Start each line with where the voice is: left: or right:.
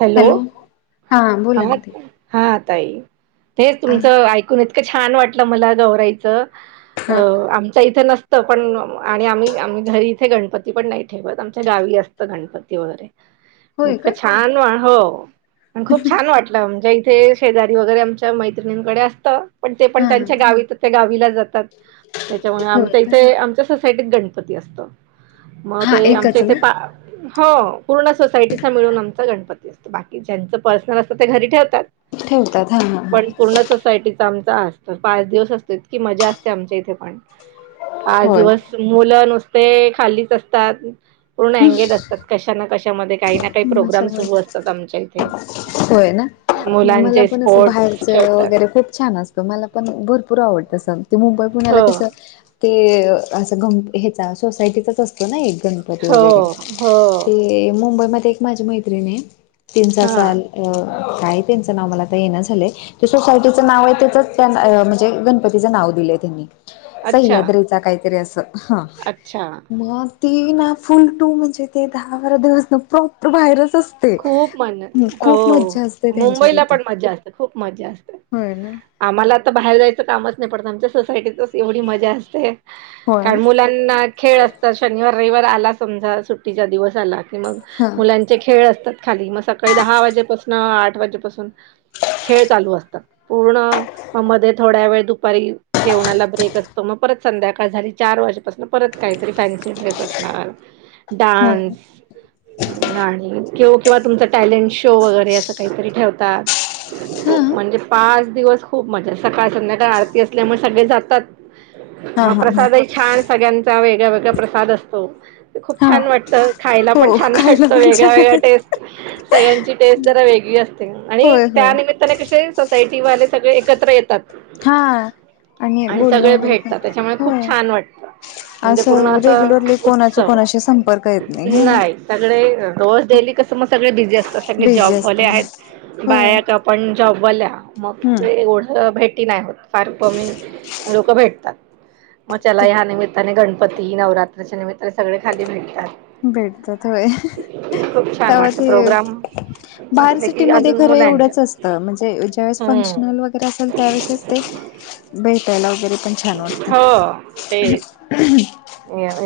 right: Hello
left: बोला
right: हा
left: ना ते
right: हा ताई हेच
left: हा
right: तुमचं ऐकून येत इतक छान वाटलं मला गौरायचं अ आमच्या इथं नसतं. पण आणि आम्ही आम्ही घरी इथे गणपती पण नाही ठेवत आमच्या गावी असत. गणपती वगैरे
left: होय का
right: इतकं छान वाट हो आणि खूप छान वाटलं म्हणजे इथे शेजारी वगैरे आमच्या मैत्रिणींकडे असतं पण ते पण
left: हा
right: त्यांच्या गावीत त्या गावीला जातात त्याच्यामुळे
left: होय
right: आमच्या
left: का
right: इथे आमच्या. सा गणपती असत मग
left: हा
right: ते
left: एकच
right: आमच्या इथे
left: ना
right: हो पूर्ण सोसायटीचा मिळून आमचा गणपती असतो बाकी ज्यांचं पर्सनल असत ते घरी ठेवतात.
left: ठेवतात हा हा हा
right: पण पूर्ण सोसायटी आम असत पाच दिवस असतो इतकी मजा असते आमच्या इथे पण पाच
left: होय
right: दिवस मुलं नुसते खालीच असतात पूर्ण अंगेज असतात कशा ना कशामध्ये काही ना काही प्रोग्राम
left: माझ्यावर
right: सुरू असतात आमच्या इथे
left: होय ना मला
right: मुलांचे
left: पण असं
right: स्पोर्ट्स
left: बाहेरच
right: ठेवतात
left: वगैरे खूप छान असत मला पण भरपूर आवडतं अस ते मुंबई पुण्याला
right: हो
left: कसं ते असं गण ह्याचा सोसायटीचाच असतो ना एक गणपती
right: हो
left: वगैरे
right: हो
left: ते मुंबईमध्येध्ये एक माझी मैत्रिणी तीन चार
right: हा
left: साल काय त्यांचं नाव मला आता येणं झालंय ते सोसायटीचं नाव आहे त्याचंचअ, त्यां म्हणजेच गणपतीचं नाव दिलंय त्यांनी
right: अच्छा
left: सह्याद्रीचा काहीतरी असं हा
right: अच्छा
left: मग ती ना फुल टू म्हणजे ते दहा बारा दिवस न प्रॉपर बाहेरच असं
right: खूप मन हो
left: त्यांच्या
right: मुंबईला
left: तिथं
right: पण मज्जा असते, खूप मज्जा असते.
left: होय ना
right: आम्हाला आता बाहेर जायचं कामच नाही पणत आमच्या सोसायटीचं. एवढी मजा असते
left: होय ना.
right: कारण मुलांना खेळ असते. तर शनिवार, रविवार आला समजा सुट्टीचा दिवस आला कि मग
left: हा
right: मुलांचे खेळ अस. खाली मग सकाळी दहा वाजेपासून आठ वाजेपासून खेळ चालू असतात. पूर्ण मग मध्ये थोड्या वेळ दुपारी. जेवणाला ब्रेक असतो, मग परत संध्याकाळ झाली चार वाजेपासून परत काहीतरी फॅन्सी ड्रेस असणार.
left: हा
right: डान्स आणि. कि किंवा तुमचा टॅलेंट शो वगैरे असं काहीतरी ठेवतात म्हणजे. पाच दिवस खूप मजा सकाळ संध्याकाळ आरती असल्यामुळे सगळे जातात. हा प्रसादही छान सगळ्यांचा वेगळा वेगळा प्रसाद असतो. खूप
left: हा
right: छान वाटतं खायला
left: हो
right: पण छान
left: खायला
right: वाटतं
left: पण
right: वेगळ्या
left: छान
right: वेगळ्या. सगळ्यांची टेस्ट जरा वेगळी असते. आणि
left: होय होय
right: त्या कसे सोसायटी वाले सगळे एकत्र येतात.
left: हा
right: [inaudible] आणि
left: बोलणं
right: सगळे
left: वगैरे पण
right: भेटतात, त्याच्यामुळे खूप
left: होय
right: छान वाटतं. म्हणजे पूर्ण
left: असं
right: अस
left: रेग्युलरली कोणाचा
right: उत्सव
left: कोणाशी संपर्क येत हे ना
right: नाही सगळे रोज डेली. कसम सगळे बिझी असतात. सगळे
left: बिझी
right: जॉबवाले
left: असते
right: आहेत
left: होय
right: बायक आपण जॉबवाल्या. मग
left: हम्म
right: एवढं भेटी नाही होत फार कमी लोक भेटतात. मग त्याला या निमित्ताने गणपती नवरात्राच्या निमित्ताने सगळे खाली भेटतात.
left: भेटतात होय.
right: खूप छान
left: त्या
right: वाटतं
left: ते
right: प्रोग्राम
left: बाार
right: असले की अजून
left: सिटीमध्येध्ये खरं
right: मुलांच्या
left: एवढंच असतं म्हणजे ज्यावेळेस फंक्शन.
right: हम्म
left: व असेल त्या ते भेटायला वगैरे पण छान वाटत. हम्.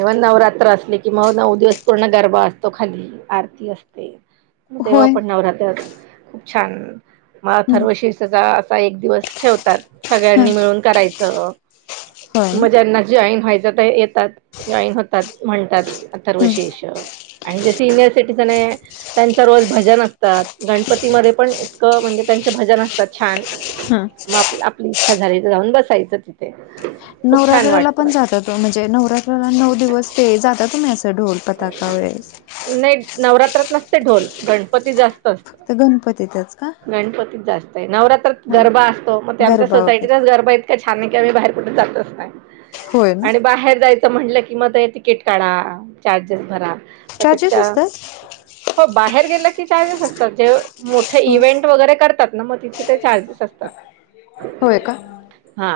right: इवन नवरात्र असले कि मग नऊ दिवस पूर्ण गरबा असतो खाली. आरती असते. मग तेव्हा
left: होय
right: पण नवरहात खूप छान मला
left: ह
right: थर्वशीीषचा. एक दिवस ठेवतात. सगळ्यांनी मिळून करायचं
left: होय ना
right: मज्यांना जॉईन व्हायचं तर येत. जॉईन होतात म्हणतात
left: हम्म
right: अथर्वशेष आणि जे सिनियर सिटीझन आहे. त्यांच रोज भजन असतात गणपतीमध्ये पण इतकं म्हणजे त्यांचे भजन असतात छान.
left: हा.
right: आपली इच्छा झाली तर जाऊन बसायचं तिथे. खूप छान
left: नवरात्राला पण
right: वाटतं
left: जात म्हणजे नवरात्राला नऊ दिवस ते जाता तुम्ही असं ढोलप. तकावेेज.
right: नाही नवरात्रात नसते ढोल गणपती जास्त. असत
left: फक्त गणपतीतच का.
right: गणपतीत जास्त आहे नवरात्रात गरबा असतो मग ते आमच्या
left: गरबा वगैरे
right: सोसायटीचाच गरबा आहे. का छान नाही की आम्ही बाहेर कुठे जातच नाही
left: होय ना
right: आणि बाहेर जायचं. म्हटलं की मग तिकीट काढा चार्जेस भरा
left: चार्जेस
right: त्यापेक्षा.
left: असतात
right: हो बाहेर गेला की चार्जेस असतात जे मोठे
left: हो
right: इव्हेंट वगैरे करतात. मग तिथे ते चार्जेस असतात.
left: होय का.
right: हा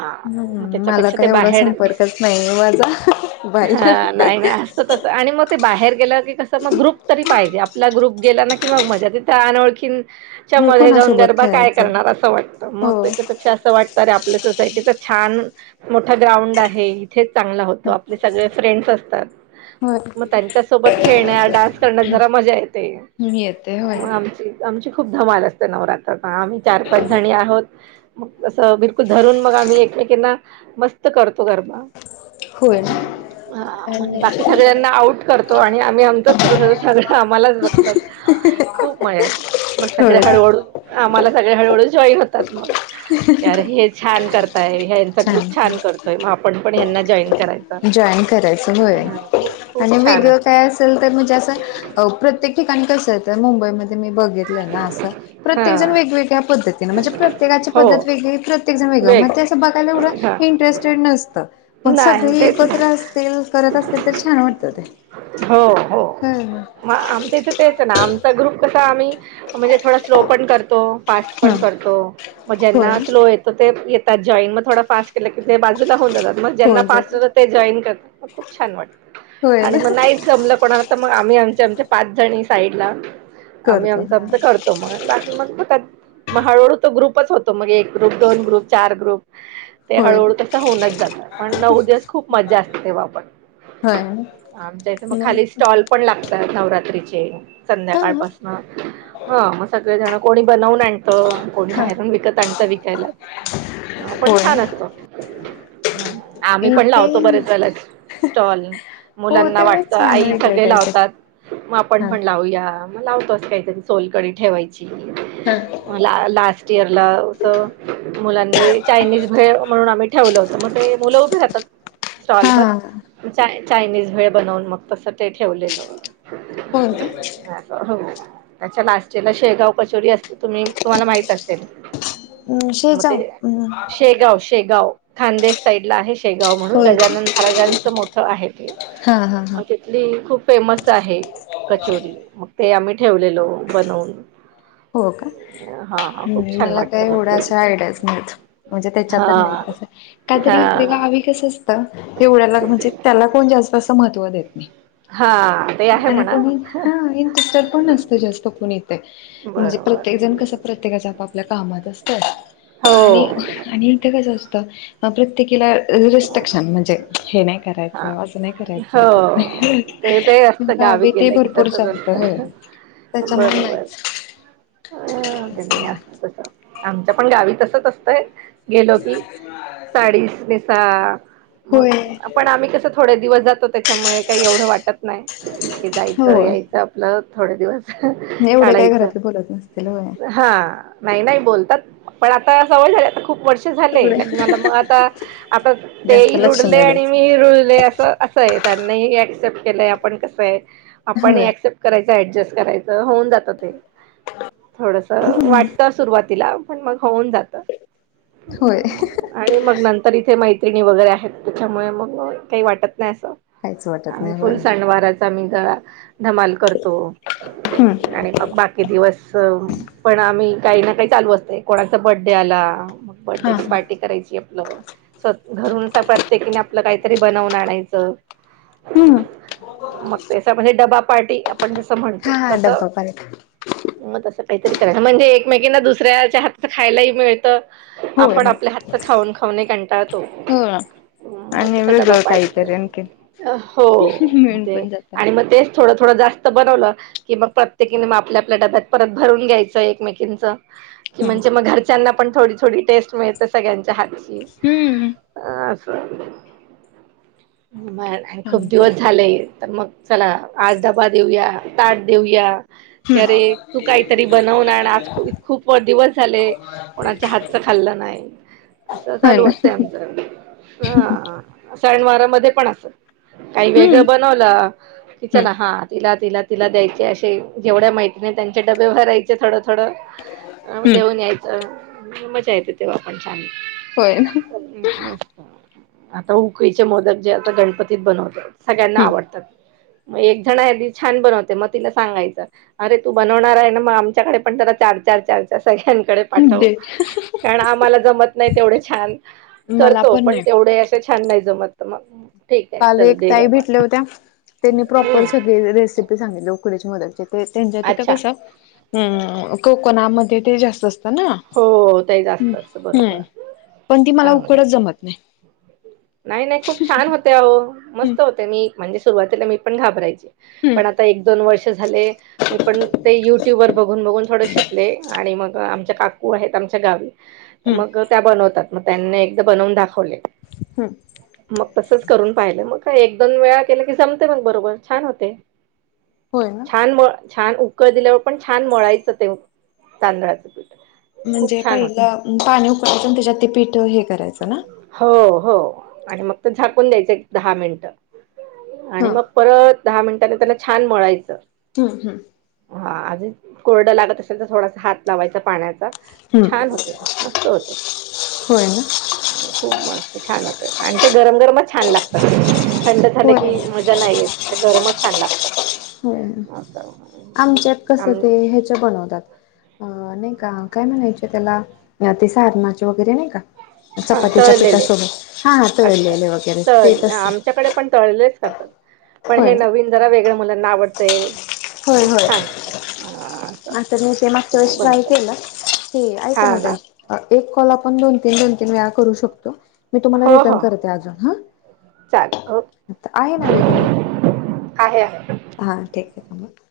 right: मग
left: हम् मला
right: त्याच्यापेक्षा ते
left: काय एवढा
right: बाहेर
left: संपर्कच नाही माझा बाहेर.
right: ते. आणि मग ते बाहेर गेलं की कसं मग ग्रुप तरी पाहिजे आपला ग्रुप गेला ना की मग माझ्या तिथं अन ओळखीन. च्या
left: हो
right: मध्ये जाऊन
left: कोणासोबत
right: गरबा काय
left: खेळायचं
right: करणार असं वाटतं
left: हो
right: मग त्याच्या पेक्षा असं वाटत. तर आपल्या सोसायटीचा छान मोठा ग्राउंड आहे. थेच चांगला होतो आपले सगळे फ्रेंड्स असतात.
left: होय.
right: त्यांच्या सोबत खेळण्या डान्स करण्यात जरा मजा येतेग
left: मी येते होय
right: आमची. आमची खूप धमाल असते नवरात्रात आम्ही चार पाच जणी आहोत. मग असं बिलकुल धरून मग आम्ही एकमेकांना मस्त करतो गरबा.
left: होय
right: ह म्हणजे
left: आणि
right: बाकी सगळ्यांना आऊट करतो आणि आम्ही आमचाच सुरू ठेवतो सगळ्या आम्हालाच बघतात खूप मजा येत मग सगळ
left: होय
right: हळूहळू आम्हाला सगळे हळूहळू जॉईन होतात मगकी आरे हे छान करता ताय ह्याचा ग्रुप छान करतोय म आपण पण ह्यांना जॉईन करायच.
left: जॉईन करायचं होय
right: खूप
left: आणि
right: छान
left: वेगळं
right: असते
left: काय असं तर म्हणजे असं प्रत्येक ठिकाणी कसं आहे तर मुंबईमध्ये मी बघी तल ना असं प्रत्येक जण
right: हा
left: वेगवेगळ्या पद्धतीने म्हणजे प्रत्येकाची
right: हो
left: पद्धत वेगवेगळी प्रत त्येक जण वेगळ म
right: वेग
left: असं बघायला
right: हा.
left: एवंढं इंटरेस्टेड नसतं पण
right: नाही
left: सगळी
right: तेच ना
left: एकत्र अस रील्स करत असतील तर छान वाटत ते.
right: हो हो
left: हा
right: म आमच्या इथे तेच ना आमचा ग्रुप कसा आम्ही म्हणजे थोडा स्लो पण करतो. फास्ट पण करतो मग
left: होय
right: ज्यांना स्लो ये तर ते येतात जॉईन मग थोडा पास केला कि ते बाजूला होऊन जातात. मग ज्यांना
left: होय
right: फास्ट होतं ते जॉईन करत म खूप छान वाटतं.
left: होय
right: आणि
left: न
right: मग नाहीच जमलं कोणाला तर मग आम्ही आमच्या आमच्या पाच जणी साईडला आम्ही
left: करतो
right: आमचं
left: हा
right: आमच करतो म आणि बा मग होतात म हळूहळू तो ग्रुपच होतो मग एक ग्रुप दोन ग्रुप चार ग्रुप ते
left: होय
right: हळूहळू तसं होऊनच जात पण नऊ दिवस खूप मजा असते तेव्हा पण.
left: हा
right: आमच्या इथे मग खाली स्टॉल पण लागतात नवरात्रीचे
left: हा
right: संध्याकाळपासन हा मग सगळेजण कोणी बनवल आणत कोण
left: हा
right: बाहेरून विकत आणत विकायलाच पण छान
left: होय
right: असत. ह आम्ही पण
left: इथे
right: लावतो बरेच
left: मस्त
right: वेळेला स्टॉल.
left: हो
right: मुलांना वाटत
left: तेवढंच छान
right: आई
left: वेगळं
right: सगळे
left: काहीतरी
right: लावतात मग आपण
left: हा
right: पण लाव लाऊया मग लावतोस काहीतरी सोलकडी ठेवायची.
left: हा
right: म ला लास्ट इयरला अस मुलांनी चायनीज भेळ म्हणून आम्ही ठेवलं होतं म ते मुलं उभी राहतात
left: हा
right: स्टॉलवर चायनीज भेळ बनवून मग तसं ते ठेवलेलं.
left: होय.
right: असं हो त्याच्या लास्ट ला शेगाव कचोरी असते तुम्ही तुम्हाला माहित असेल.
left: हम्म
right: मग ते
left: शेजावं अं
right: शेगाव शेगाव. खान्देश साईडला आहे शेगाव म्हणून
left: होय
right: गजानन महाराजांचं मोठं आहे ते
left: हा हा हा
right: ली खूप फेमस आहे कचोरी मग ते आम्ही ठेवलेलो बनवून.
left: हो का
right: हा हा खूप छान
left: मला काय
right: वाटतं मग
left: एवढ्या
right: ते
left: अशा आयडियाच नाहीत. म्हणजे त्याच्या
right: हा
left: तर नाही असं काहीतरी इकडे
right: हा
left: गावी कस असतं एवढ्याला म्हणजे त्याला कोण जास्त असं महत्व देत नाही.
right: हा ते आहे
left: आणि
right: म्हणा
left: कोणी हा इंटरेस्टेड पण नसत जास्त कुणीच म्हणजे
right: बरोबर
left: प्रत्येक जण कस प्रत्येकाच्या आपआपल्या कामात असत.
right: हो
left: आणि आणि इथं कसं असतं प्रत्येकीला रेस्ट्रिकशन म्हणजे हे नाय
right: हा
left: करायचं अस नाय करायचं.
right: हो ते ते असतं गावी
left: ते
right: गेलं की
left: भरपूर
right: तसच
left: चालतं होय.
right: असत
left: त्याच्यामुळे
right: बरोबर.
left: नाहीच.
right: अ ते नाय अस तस आमच्या पण गावी तसच असतंय. गेलो की साडीचं नेसा मग
left: होय
right: पण आम्ही कसं थोडे दिवस जातो त्याच्यामुळे काही एवढं वाटत नाही की जायचं
left: होय
right: यायचं आपलं थोडे दिवस.
left: एवढे काय
right: काढायचं
left: घरातले बोलत नसतील होय.
right: हा नाही नाही बोलतात पण आता सवय झाल्या आता खूप वर्ष ल आ
left: सगळे
right: आ
left: जास्त
right: रु
left: लक्ष नाही द्यायचं.
right: रु अस आहे त्यांना अक्सेप्ट केलंय आपण कसं आहे आपण
left: होय
right: क्प करायचं ऍडजस्ट करायचं होऊन जातं ते थोडस
left: हम्म
right: वाटत सुरुवातीला पण मग होऊन जात
left: होय
right: आणि मग नंतर इथे मैत्रिणी वगैरे आहेत त्याच्यामुळे मग काही वाटत नाही असं
left: काहीच वाटत
right: आणि
left: नाही होय
right: फुल सणवाराच म ग धमाल करतो
left: हम्म.
right: आणि मग बाकी दिवस पण आम्ही काही ना काही चालू असते कोणाचा बर्डे आला
left: हा
right: बर्डेची
left: हा.
right: पार्टी करायची आपलं स्वः घरं प्रत्य आप काहीतरी बनवून आणायच
left: हम्म
right: मग ण डबा पार्टी आपण जस
left: हा
right: म्हणतो
left: हा
right: तस
left: डब्बा पार्टी
right: मग तसं काहीतरी करायचं म्हणजे एकमेकीना दुसऱ्याच्या हातच खायलाही मिळतं
left: होय
right: आपण
left: होय.
right: आपल्या हातच खाऊन खाऊन कंटाळतो
left: हो
right: मग
left: आणि
right: त डबा
left: वेगळं
right: पार्टी
left: काहीतरी आणखीन
right: करायला हो मग
left: मिळून
right: ते
left: पण जात.
right: मग तेच थोडं थोडं जास्त बनवलं कि मग प्रत्येकीने मग आपल्या आपल्या डाब्यात परत भरून घ्यायचं एकमेकींचं कि
left: हम्म
right: म्हणजे मग घरच्यांना पण थोडी थोडी टेस्ट मिळते सगळ्यांच्या हातची
left: हम्म
right: ब आणि खूप
left: छानच असत.
right: दिवस झालेय तर मग चला आज डबा देऊया ताट देऊया की अरे
left: हम्म
right: तू काहीतरी बनवून आण आज खूप दिवस झाले कोणाच्या हातचं खाल्लं नाही असं
left: होय
right: चालू
left: ना
right: असतंय आमचं. हा सनवारामध्येध्ये पण असत काही
left: हम्म
right: वेगळं बनवलं. की
left: हम्म
right: चला हा तिला तिला तिला द्यायचे असे जेवढ्या माहिती नाही त्यांचे डबे भरायचे. थोडं थोडं
left: हम्म
right: देऊन यायचं मजा येते तेव्हा आपण छान.
left: होय ना
right: मस्त आता उकडीचे मोदक जे आता गणपतीत बनवतात. सगळ्यांना आवडतात मग एक जण अदी छान बनवते मग तिला सांगायचं. अरे तू बनवणार आहे ना मग आमच्याकडे पण जरा चार चार चार चार. सळ्यांकडे
left: हम्म
right: पाठव
left: दे.
right: कारण आम्हाला जमत नाही तेवढ छान.
left: मला
right: पण
left: नाही
right: तेवढे असं छान नाही जमत मग. ठीक आहे
left: काल
right: चल
left: एक
right: दे
left: ताई
right: बाबा
left: भेटल्या होत्या त्यांनी प्रॉपर
right: हम्म
left: सगळी रेसिपी सांगितली उकडची मोदकची. त्यांच्या तिथं
right: अच्छा
left: कसं अ कोकणामध्ये ते जास्त असतं ना.
right: हो ते
left: हम्
right: जास्त असतं बरोबर
left: हम्म पण ती मला
right: चांगलंय.
left: उकडच जमत नाही.
right: नाही नाही खूप छान होत.
left: हम्म
right: मस्त होते मी म्हणजे सुरुवातीला मी पण घाबरायचे
left: हम्म
right: पण आता एक दोन वर्ष झाले. म पण ते युट्यूब वर बघून बघून थोड शिकले आणि मग आमच्या का ू आहेत आमच्या गावी तर
left: हम्म
right: मग त्या बनवतात मग त्यांनी एकदा बनवून दाखवले
left: हम
right: मग तसंच करून पाहिलं मग का एक दोन वेळा केलं की जमते मग बरोबर छान होते हा.
left: होय ना.
right: छान म छान उकळ दिल्यावर पण छान मळायचं ते तांदळाचं पीठ.
left: म्हणजे
right: खूप छान होते.
left: पहिलं पाणी उकळायचं आणि त्याच्यात ते पीठ हे करायचं ना.
right: हो हो आणि मग तर झाकून द्यायचं एक दहा मिनिट आणि
left: हा
right: मग. परत दहा मिनिटांने त्यांना छान मळायचं.
left: हम्म हम्.
right: हा अज कोरडं लागत असेल तर थोडासा हात लावायचा पाण्याचा. छान होते मस्त होते.
left: हो ना.
right: खूप मस्त छान होते आणि ते गरम गरमच छान लागतात. थंड झालं
left: होय
right: की मजा नाहीयेत ते गरमच छान लागतात.
left: होय
right: असं
left: आमच्यात कस
right: आम
left: ते ह्याच्या बनवतात. अ नाही का काय म्हणायच त्याला ते सारणाचे वगैरे नाही का.
right: हा
left: चपातीच्या
right: तळलेले
left: पिठासोबत हा हा
right: अच्छा
left: तळलेले वगैरे ते
right: तळले
left: तसे
right: आमच्याकडे पण तळलेच करतात. पण
left: होय
right: हे
left: ना
right: नवीन जरा वेगळ्या मुलांना आवडतंय
left: होय
right: मग
left: होय
right: छान होतं हा असं
left: आता मी ते मागच्या
right: त्याच्यामुळे
left: वेस ट्राय
right: बनवतात
left: केलं. ते ऐका ना ते एक कॉल आपण दोन तीन दोन तीन वेळा करू शकतो. मी तुम्हाला
right: हो
left: रिटर्न
right: हो
left: करते अजून ह
right: चालेल ओके
left: आहे ना वेळ तुम्हाला.
right: आहे.
left: हा ठीक आहे का.